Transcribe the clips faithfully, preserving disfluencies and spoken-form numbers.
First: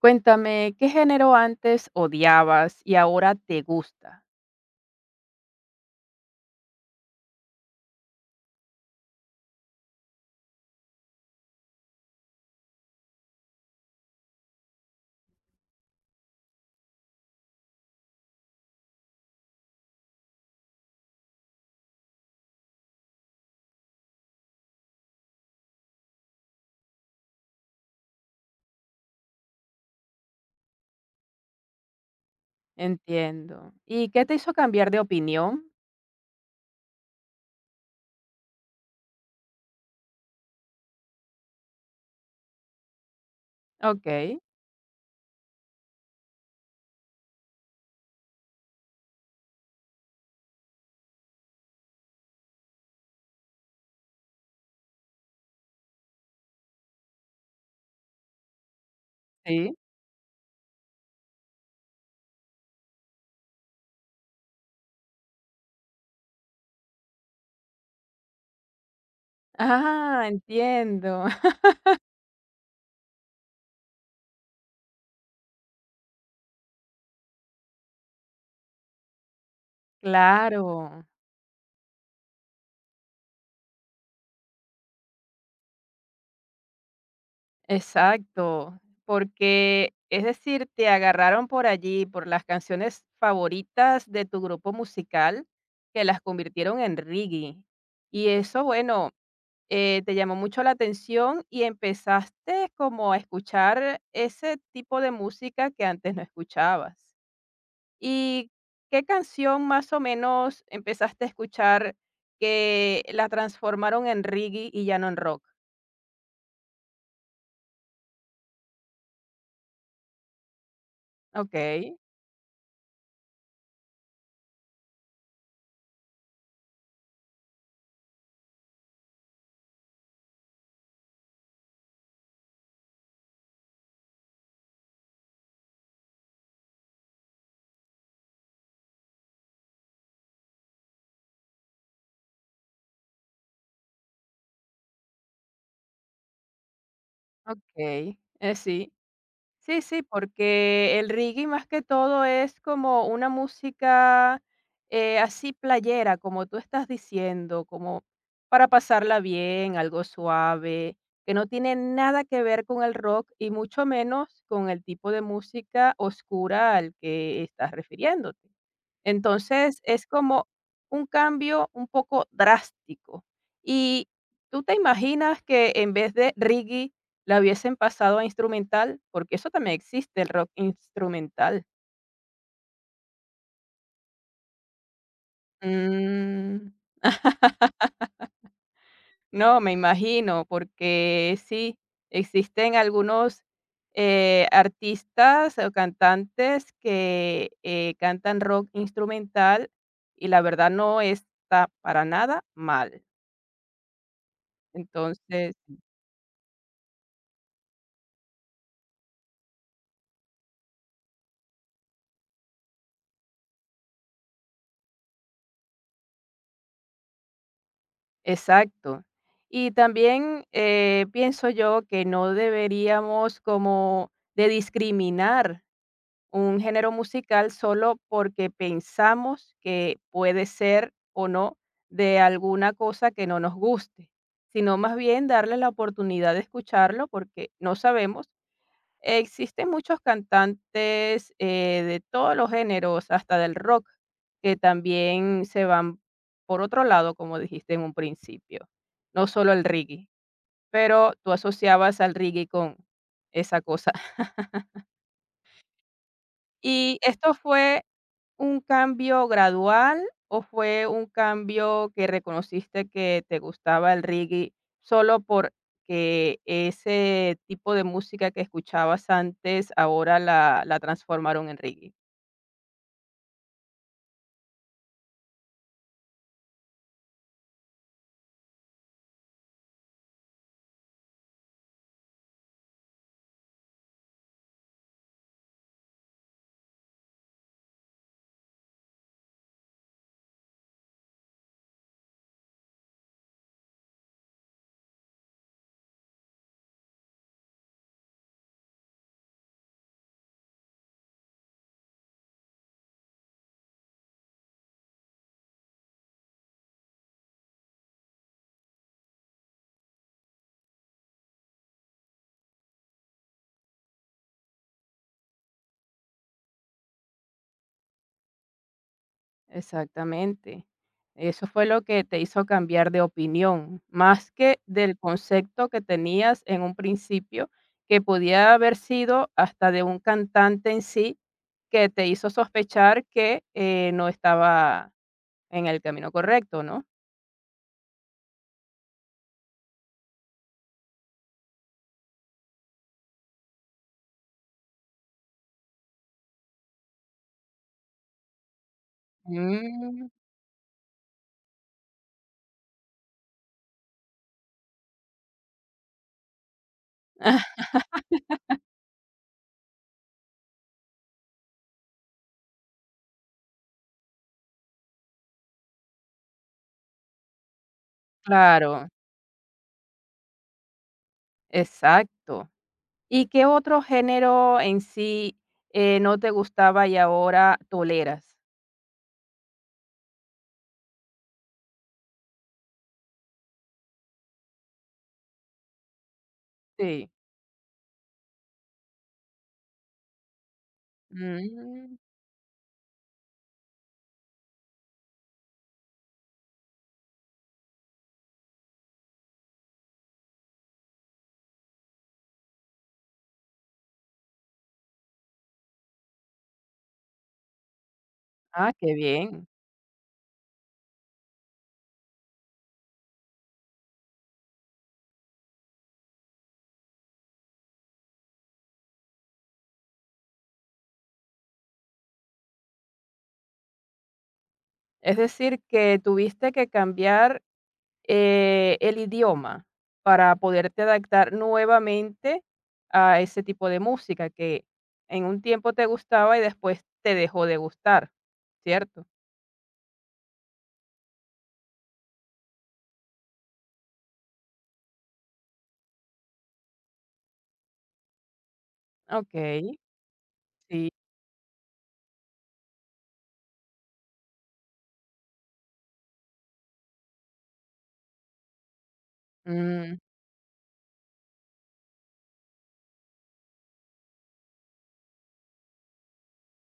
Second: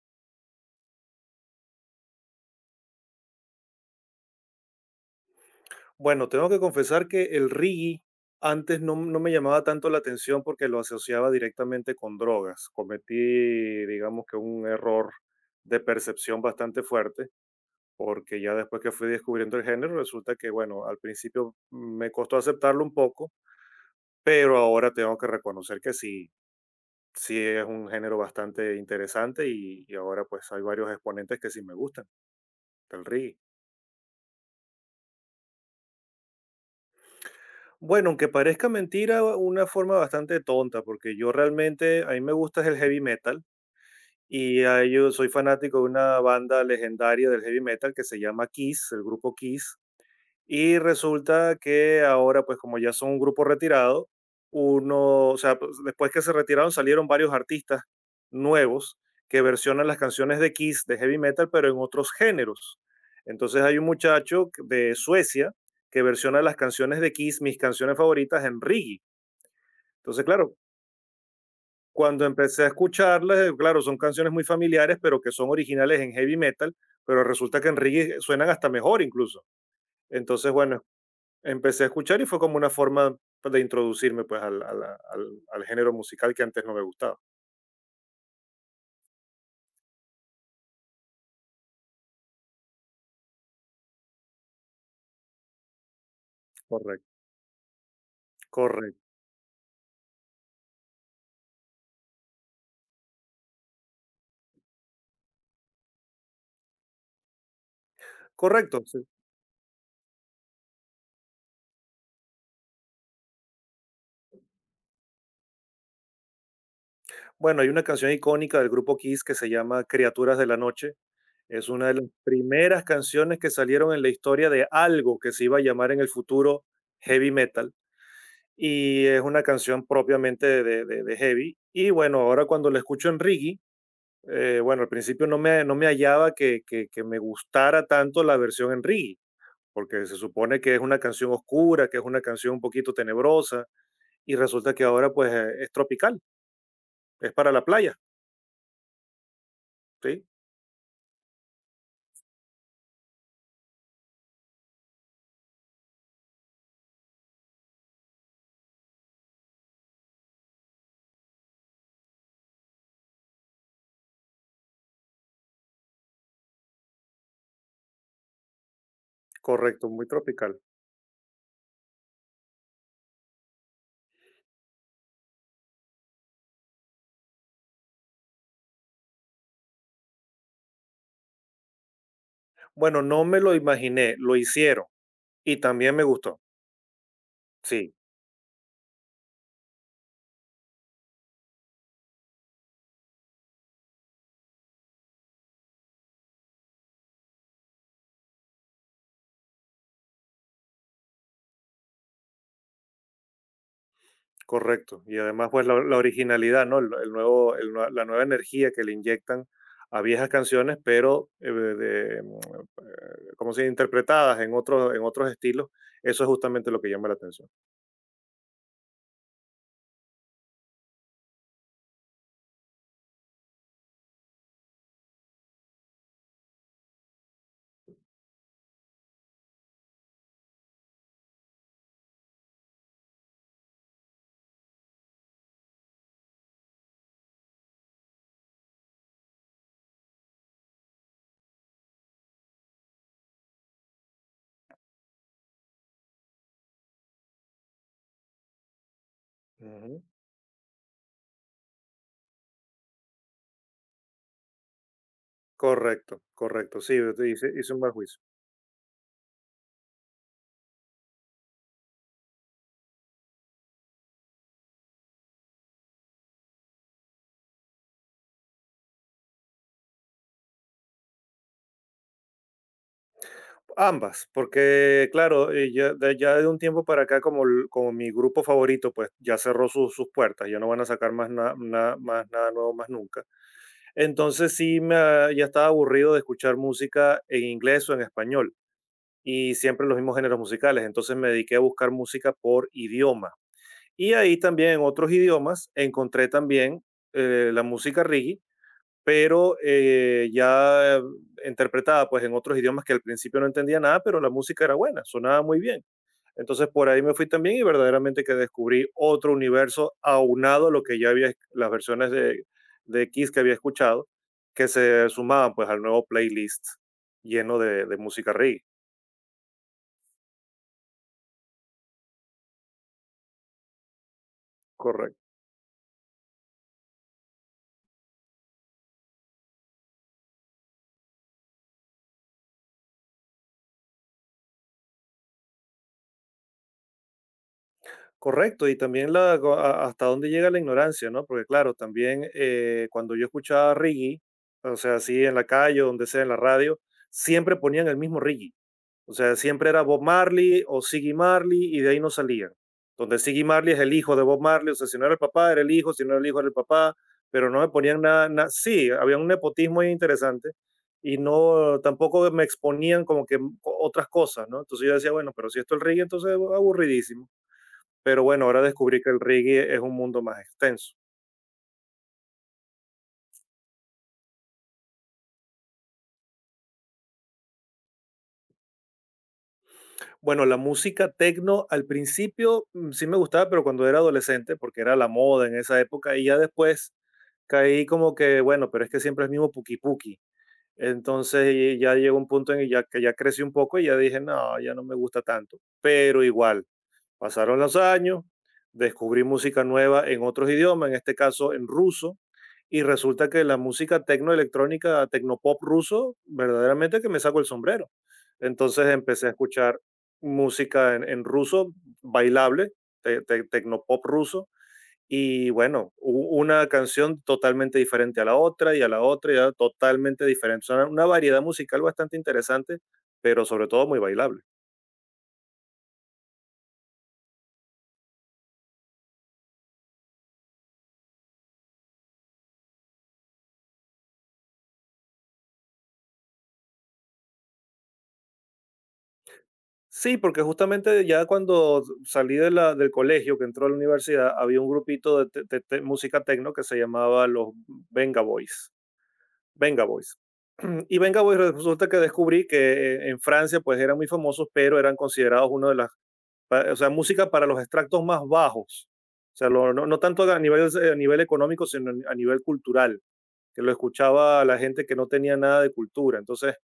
Cuéntame, ¿qué género antes odiabas y ahora te gusta? Bueno, tengo que confesar que el reggae antes no, no me llamaba tanto la atención porque lo asociaba directamente con drogas. Cometí, digamos que un error de percepción bastante fuerte, porque ya después que fui descubriendo el género, resulta que, bueno, al principio me costó aceptarlo un poco, pero ahora tengo que reconocer que sí, sí es un género bastante interesante y, y ahora pues hay varios exponentes que sí me gustan del reggae. Entiendo. ¿Y qué te hizo cambiar de opinión? Bueno, aunque parezca mentira, una forma bastante tonta, porque yo realmente, a mí me gusta es el heavy metal Okey, y ah, yo soy fanático de una banda legendaria del heavy metal que se llama Kiss, el grupo Kiss. Y resulta que ahora, pues como ya son un grupo retirado, uno, o sea, pues, después que se retiraron salieron varios artistas nuevos que sí. versionan las canciones de Kiss, de heavy metal, pero en otros géneros. Entonces hay un muchacho que- de Suecia que versiona las canciones de Kiss, mis canciones favoritas, en reggae. Entonces, Ah, claro, entiendo. cuando empecé a escucharlas, eh, claro, son canciones muy familiares, pero que son originales en heavy metal, pero resulta que en reggae suenan hasta mejor incluso. Entonces, Claro, bueno, Empecé a escuchar y fue como una forma pues, de introducirme, pues, al al al al género musical que antes no me gustaba. exacto. Porque, es decir, te agarraron por allí, por las canciones favoritas de tu grupo musical, que las convirtieron en Correcto. reggae. Y eso, Correcto, bueno, eh, te llamó mucho la atención y empezaste como a escuchar ese tipo de música que antes no escuchabas. ¿Y correcto, qué sí. canción más o menos empezaste a escuchar que la transformaron en reggae y ya no en rock? Bueno, hay una canción icónica del grupo Kiss que se llama Criaturas de la Noche. Es una Okey, de las primeras canciones que salieron en la historia de algo que se iba a llamar en el futuro heavy metal, y es una canción propiamente de de de de heavy. Y bueno, ahora cuando la escucho en reggae, eh, bueno, al principio no me no me hallaba que que que me gustara tanto la versión en reggae, porque se supone que es una canción oscura, que es una canción un poquito tenebrosa, y resulta que ahora pues eh, es tropical, es para la playa, okey, eh, sí. Sí, sí, ¿sí? porque el reggae más que todo es como una música eh, así playera, como tú estás diciendo, como para pasarla bien, algo suave, que no tiene nada que ver con el rock y mucho menos con el tipo de música oscura al que estás refiriéndote. Entonces, Correcto, muy es como tropical. un cambio un poco drástico. ¿Y tú te imaginas que en vez de reggae la hubiesen pasado a instrumental? Porque eso también existe, el rock instrumental. Bueno, no me lo imaginé, lo hicieron y también me gustó, Mm, sí, no, me imagino, porque sí, existen algunos eh, artistas o cantantes que eh, cantan rock instrumental y la verdad no está para nada mal. correcto. Y además Entonces, pues la, la originalidad, ¿no? El, el nuevo, el nue- la nueva energía que le inyectan a viejas canciones, pero eh, de, mm, eh, ¿cómo se dice? Interpretadas en otros, en otros estilos, eso es justamente lo que llama la atención. exacto. Y también, eh, pienso yo que no deberíamos como de discriminar un género musical solo porque pensamos que puede ser o no de alguna cosa que no nos guste, sino más bien darle la oportunidad de escucharlo porque no sabemos. Existen muchos cantantes, eh, de todos los géneros, hasta del rock, que también se van por otro lado, como dijiste en un principio, no solo el Ujú. reggae, pero tú asociabas al reggae con esa cosa. Correcto, correcto, sí, ¿Y te esto hice, hice un fue mal juicio. un cambio gradual o fue un cambio que reconociste que te gustaba el reggae solo porque ese tipo de música que escuchabas antes ahora la, la transformaron en reggae? Ambas, porque claro, eh, ya de, ya de un tiempo para acá, como, el- como mi grupo favorito, pues ya cerró sus sus puertas, ya no van a sacar más, na- na- más nada nuevo, más nunca. Entonces sí, me, ha- ya estaba aburrido de escuchar música en inglés o en español, y siempre los mismos géneros musicales, entonces me dediqué a buscar música por idioma. Y ahí también en otros idiomas encontré también eh, la música reggae pero eh, ya eh, interpretada pues en otros idiomas que al principio no entendía nada, pero la música era buena, sonaba muy bien. Entonces por ahí me fui también y verdaderamente que descubrí otro universo aunado a lo que ya había, las versiones de, de Kiss que había escuchado, que se sumaban pues al nuevo playlist lleno de, de música reggae. Exactamente. Eso fue lo que te hizo cambiar de opinión, más que del Correcto. concepto que tenías en un principio, que podía haber sido hasta de un cantante en sí, que te hizo sospechar que, eh, no estaba en el camino correcto, ¿no? Correcto, y también la, a- hasta dónde llega la ignorancia, ¿no? Porque claro, también eh, cuando yo escuchaba reggae, o sea, así en la calle o donde sea, en la radio, siempre ponían el mismo reggae. O sea, siempre era Bob Mm, Marley o Siggy Marley y de ahí no salían. Donde Siggy Marley es el hijo de Bob Marley, o sea, si no era el papá, era el hijo, si no era el hijo, era el papá, pero no me ponían nada, na- sí, había un nepotismo ahí interesante y no, tampoco me exponían como que otras cosas, ¿no? Entonces yo decía, bueno, pero si esto es el reggae, entonces aburridísimo, pero bueno, ahora claro, descubrí que el reggae es un mundo más extenso. exacto. ¿Y qué otro género en sí, eh, no te gustaba y ahora toleras? Bueno, la música techno al principio mm, sí me gustaba, pero cuando era adolescente, porque era la moda en esa época, y ya después Sí. caí como que, bueno, pero es que siempre es el mismo puki puki. Entonces y ya Mm, llegó un punto en que ya, que ya crecí un poco y ya dije, no, ya no me gusta tanto, pero igual. Pasaron los años, descubrí música nueva en otros idiomas, en este caso en ruso, y resulta que la música tecnoelectrónica, tecnopop ruso, verdaderamente que me saco el sombrero. ah, Entonces qué empecé a bien. escuchar música en, en ruso, bailable, te- te- tecnopop ruso, y bueno, u- una canción totalmente diferente a la otra y a la otra, y a- totalmente diferente. O sea, una variedad musical bastante interesante, pero sobre todo muy bailable. Es decir, que tuviste que cambiar, eh, el idioma para poderte adaptar nuevamente a ese tipo de música que en un tiempo te gustaba y después te dejó de gustar, ¿cierto? Sí, porque justamente ya cuando salí de la, del colegio, que entró a la universidad, había un grupito de, te- te- te- música techno que se llamaba los Venga Boys. Okey, Venga Boys. sí. Y Venga Boys resulta que descubrí que eh, en Francia pues eran muy famosos, pero eran considerados uno de las, pa- o sea, música para los extractos más bajos. O sea, lo- no, Mm, no tanto a nivel, eh, a nivel económico, sino a nivel cultural, que lo escuchaba la gente que no tenía nada de cultura. Entonces,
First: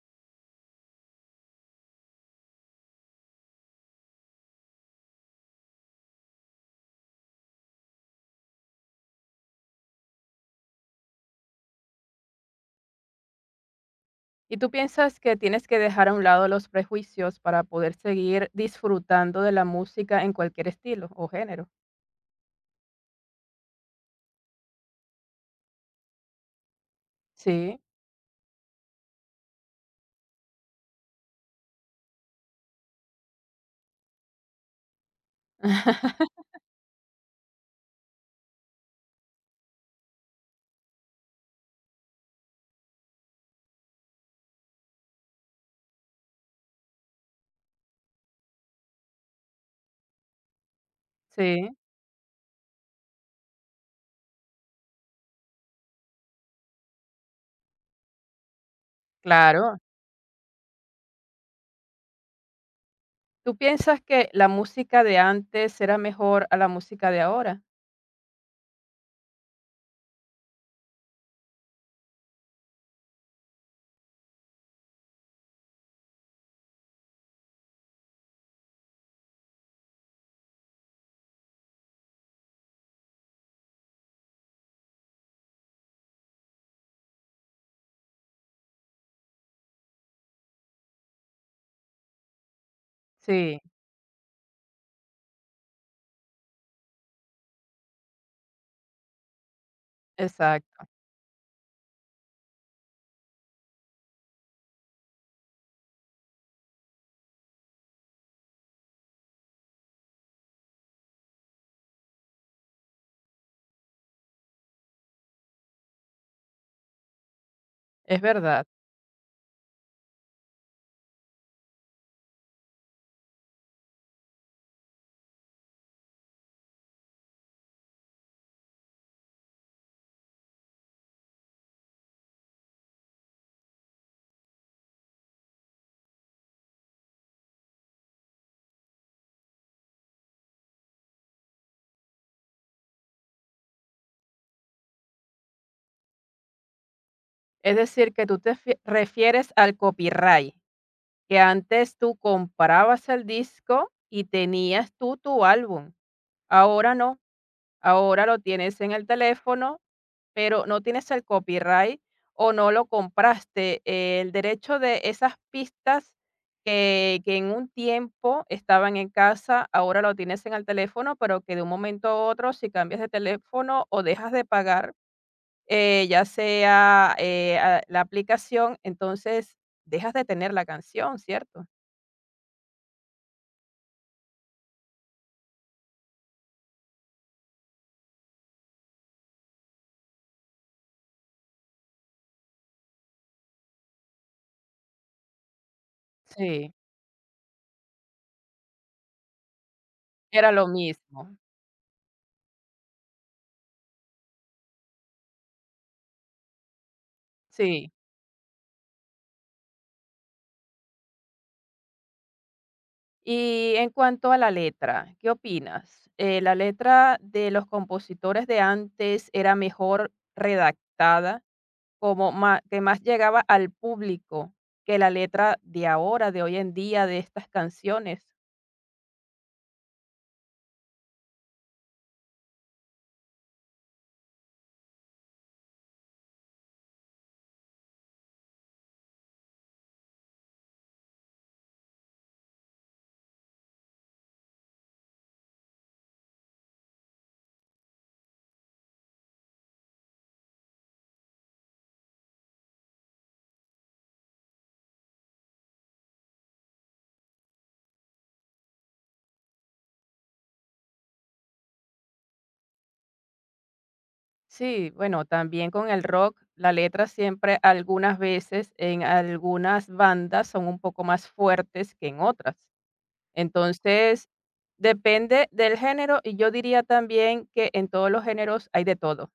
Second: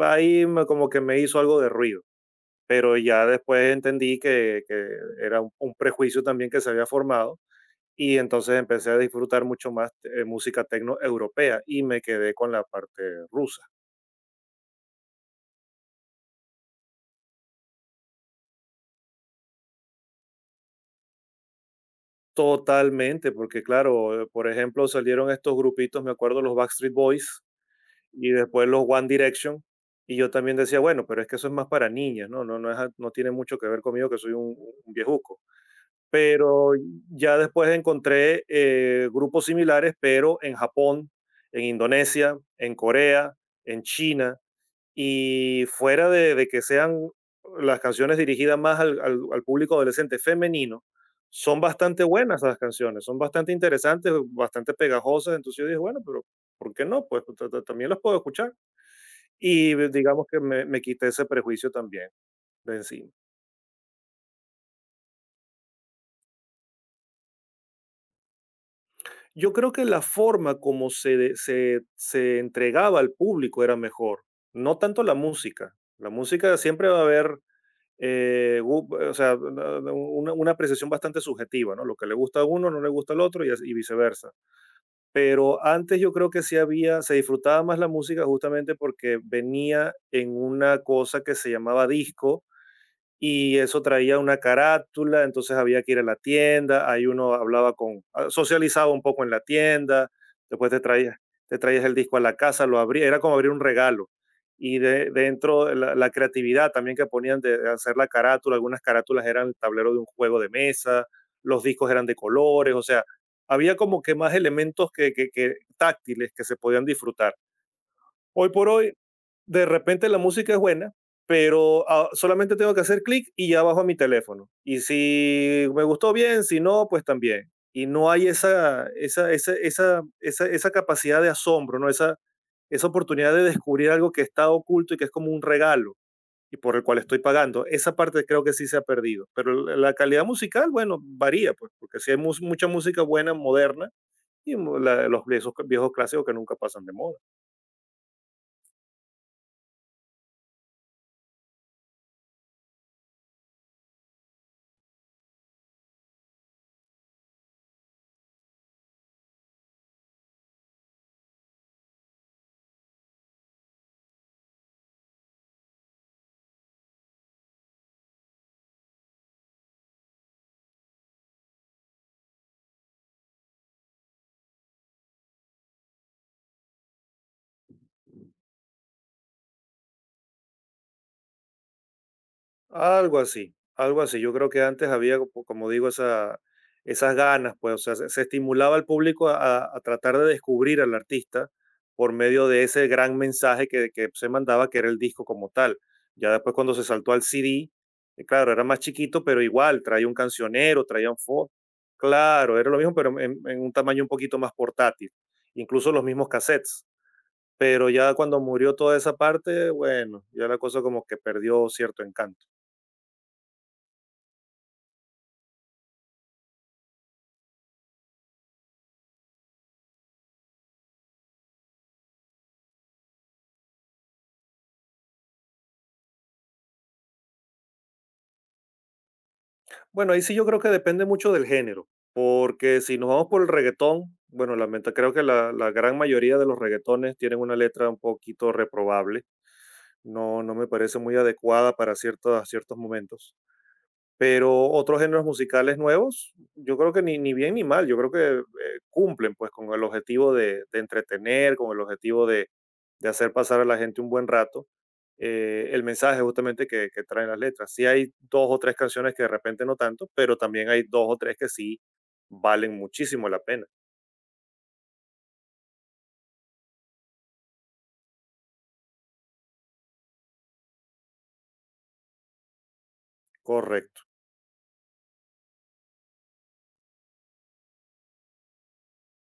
ahí me- como que me hizo algo de ruido pero ya después entendí que, que era un, un prejuicio también que se había formado y entonces empecé a disfrutar mucho más eh, música tecno europea y me quedé con la parte rusa. ¿y tú piensas que tienes que dejar a un lado los prejuicios para poder seguir disfrutando de la música en cualquier estilo o género? Totalmente, porque claro, eh, por ejemplo, salieron estos grupitos, me acuerdo los Backstreet Boys Sí. y después los One Direction y yo también decía, bueno, pero es que eso es más para niñas, no no no, es a- no tiene mucho que ver conmigo que soy un, un viejuco, pero ya después encontré eh, grupos similares, pero en Japón, en Indonesia, en Corea, en China, y fuera de, de que sean las canciones dirigidas más al, al- al público adolescente femenino, son Sí, bastante buenas las canciones, son bastante interesantes, bastante pegajosas, entonces yo dije, bueno, pero ¿por qué no? Pues ta- ta- también las puedo escuchar. Y claro. digamos que me me quité ese prejuicio también de encima. ¿Tú piensas que la música de antes era mejor a la música de ahora? Yo creo que la forma como se de se se entregaba al público era mejor, no tanto la música. La música siempre va a haber, eh, gu o sea, una una una apreciación bastante subjetiva, ¿no? Lo que le gusta a uno no le gusta al otro y as y viceversa. Pero antes yo creo que sí había se disfrutaba más la música justamente porque venía en una cosa que se llamaba disco, y Sí, eso traía una carátula, entonces había que ir a la tienda, ahí uno hablaba con, ah, socializaba un poco en la tienda, después te exacto, traías, te traías el disco a la casa, lo abría, era como abrir un regalo. Y de, dentro la, la creatividad también que ponían de de hacer la carátula, algunas carátulas eran el tablero de un juego de mesa, los discos eran de colores, o sea, había como que más elementos que, que, que táctiles que se podían disfrutar. es Hoy verdad. por hoy, de repente la música es buena, pero, ah, solamente tengo que hacer clic y ya bajo a mi teléfono. Y si me gustó, bien, si no, pues también. Y no hay esa esa esa esa esa esa capacidad de asombro, ¿no? Esa esa oportunidad de descubrir algo que está oculto y que es como un regalo, y por el cual estoy pagando. Esa parte creo que sí se ha perdido, pero la la calidad musical, bueno, varía, pues, porque sí hay mus mucha música buena, moderna, y mu la los viejos viejos clásicos que nunca pasan de moda. Es decir, que tú te fie- refieres al copyright, que antes tú comprabas el disco y tenías tú tu álbum. Ahora no, ahora lo tienes en el teléfono, pero no tienes el copyright o no lo compraste, eh, el derecho de esas pistas que, que en un tiempo estaban en casa, ahora lo tienes en el teléfono, pero que de un momento a otro, si cambias de teléfono o dejas de pagar, eh, ya sea eh, a- la aplicación, entonces dejas de tener la canción, ¿cierto? Algo así, algo así. Yo creo que antes había, como como digo, esa, esas ganas, pues, o sea, se, se estimulaba al público a, a- a tratar de descubrir al artista por medio de ese gran mensaje que, que se mandaba, que era el disco como tal. Ya después Sí. cuando se saltó al C D, eh, claro, era más chiquito, pero igual, traía un Era lo cancionero, traía un mismo. fondo. Claro, era lo mismo, pero en, en un tamaño un poquito más portátil. Incluso los mismos cassettes. Pero Sí. ya cuando murió toda esa parte, bueno, ya la cosa como que perdió cierto encanto. Y en cuanto a la letra, ¿qué opinas? Eh, ¿la letra de los compositores de antes era mejor redactada, como ma- que más llegaba al público que la letra de ahora, de hoy en día, de estas canciones? Bueno, ahí sí yo creo que depende mucho del género, porque si nos vamos por el reggaetón, bueno, lamenta, creo que la, la gran mayoría de los reggaetones tienen una letra un poquito reprobable, no, no me parece muy adecuada para ciertos, ciertos momentos, pero otros géneros musicales nuevos, yo creo que ni, ni bien ni mal, yo creo que eh, cumplen pues con el objetivo de, de entretener, con el objetivo de, de hacer pasar a la gente un buen rato, eh, el mensaje justamente que, que traen las letras. Sí hay dos o tres canciones que de repente no tanto, pero también hay dos o tres que sí valen muchísimo la pena. Sí, bueno, también con el rock, la letra siempre algunas veces en algunas bandas son un poco más fuertes que en otras. Correcto. Entonces, depende del género y yo diría también que en todos los géneros hay de todo.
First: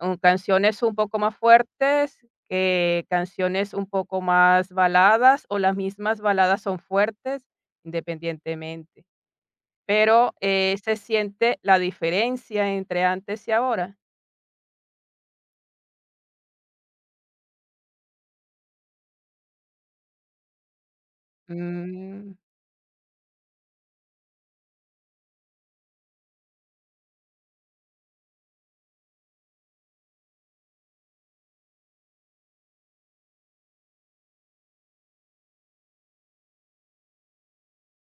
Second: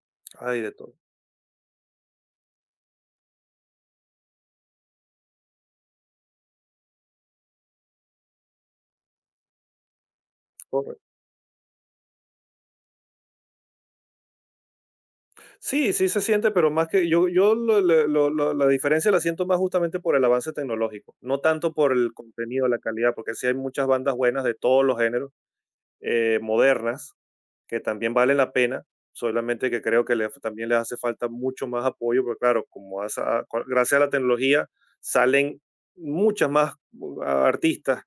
Mm, Hay de canciones todo. un poco más fuertes, que canciones un poco más baladas, o las mismas baladas son fuertes, independientemente. Pero, eh, se Correcto. siente la diferencia entre antes y ahora. Sí, sí se siente, pero más que yo, yo lo- lo- lo- lo- la diferencia la siento más justamente por el avance tecnológico, no tanto por el Mm, contenido, la calidad, porque sí hay muchas bandas buenas de todos los géneros, eh, modernas, que también valen la pena, solamente que creo que le- también les hace falta mucho más apoyo, porque claro, como a esa- cua- gracias a la tecnología salen muchas más uh, artistas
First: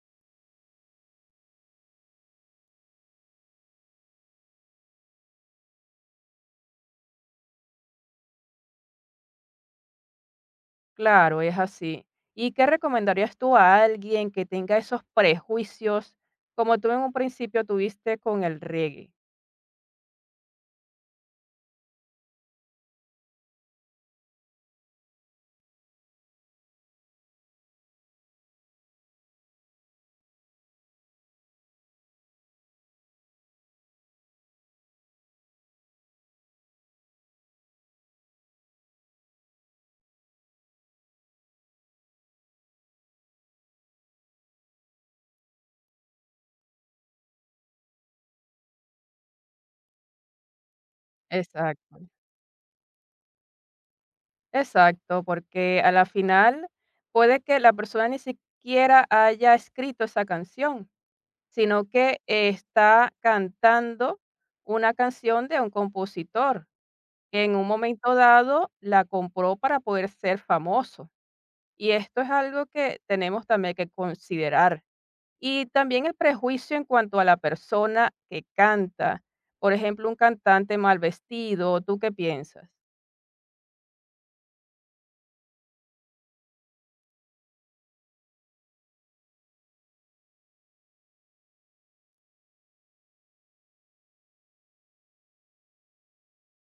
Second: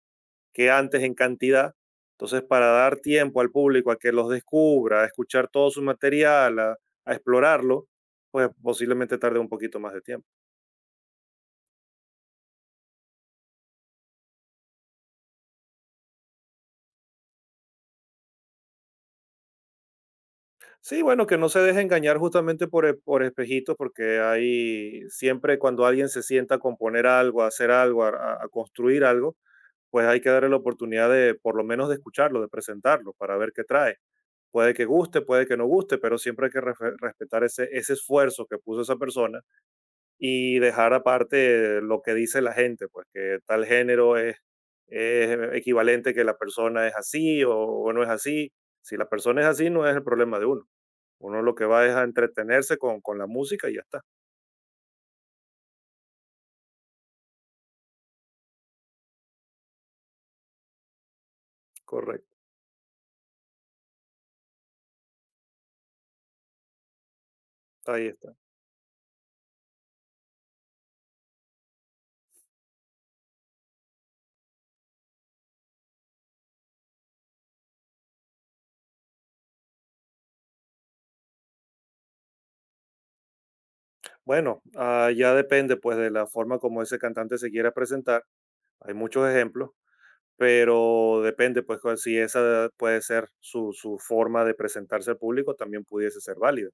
que antes en cantidad. Entonces, para dar tiempo al público a que los descubra, a escuchar todo su material, a, a explorarlo, pues posiblemente tarde un poquito más de tiempo. claro, es así. ¿Y qué recomendarías tú a alguien que tenga esos prejuicios, como tú en un principio tuviste con el reggae? Sí, bueno, que no se deje engañar justamente por, e- por espejitos, porque hay siempre cuando alguien se sienta a componer algo, a hacer algo, a, a- a construir algo, pues hay que darle la oportunidad de por lo menos de escucharlo, de presentarlo, para ver qué trae. Puede que guste, puede que no guste, pero siempre hay que refe- respetar ese, ese esfuerzo que puso esa persona y dejar aparte lo que dice la gente, pues que tal género es, es eh, equivalente que la persona es así o, o no es así. Si la persona es así, no es el problema de uno. Uno lo que va es Exacto. a entretenerse con, con la música y ya está. Exacto, porque a la final puede que la persona ni siquiera haya escrito esa canción, sino que Correcto, eh, está cantando una canción de un compositor que en un ahí momento está. dado la compró para poder ser famoso. Y esto es algo que tenemos también que considerar. Y también el prejuicio en cuanto a la persona que canta. Por ejemplo, un cantante mal vestido, ¿tú qué piensas? Bueno, ah, ya depende pues de la forma como ese cantante se quiera presentar. Hay muchos ejemplos, pero depende pues cuál- si esa puede ser su, su forma de presentarse al público, también pudiese ser válida.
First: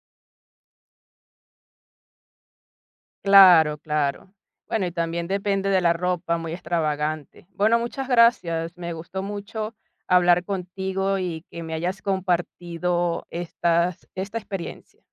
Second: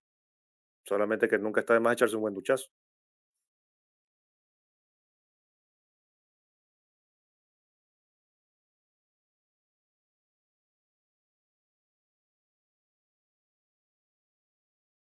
Solamente que nunca está de más echarse un buen duchazo. Claro, claro. Bueno, y también depende de la ropa muy extravagante. Bueno, muchas gracias. Me gustó mucho hablar contigo y que me hayas compartido estas, esta experiencia.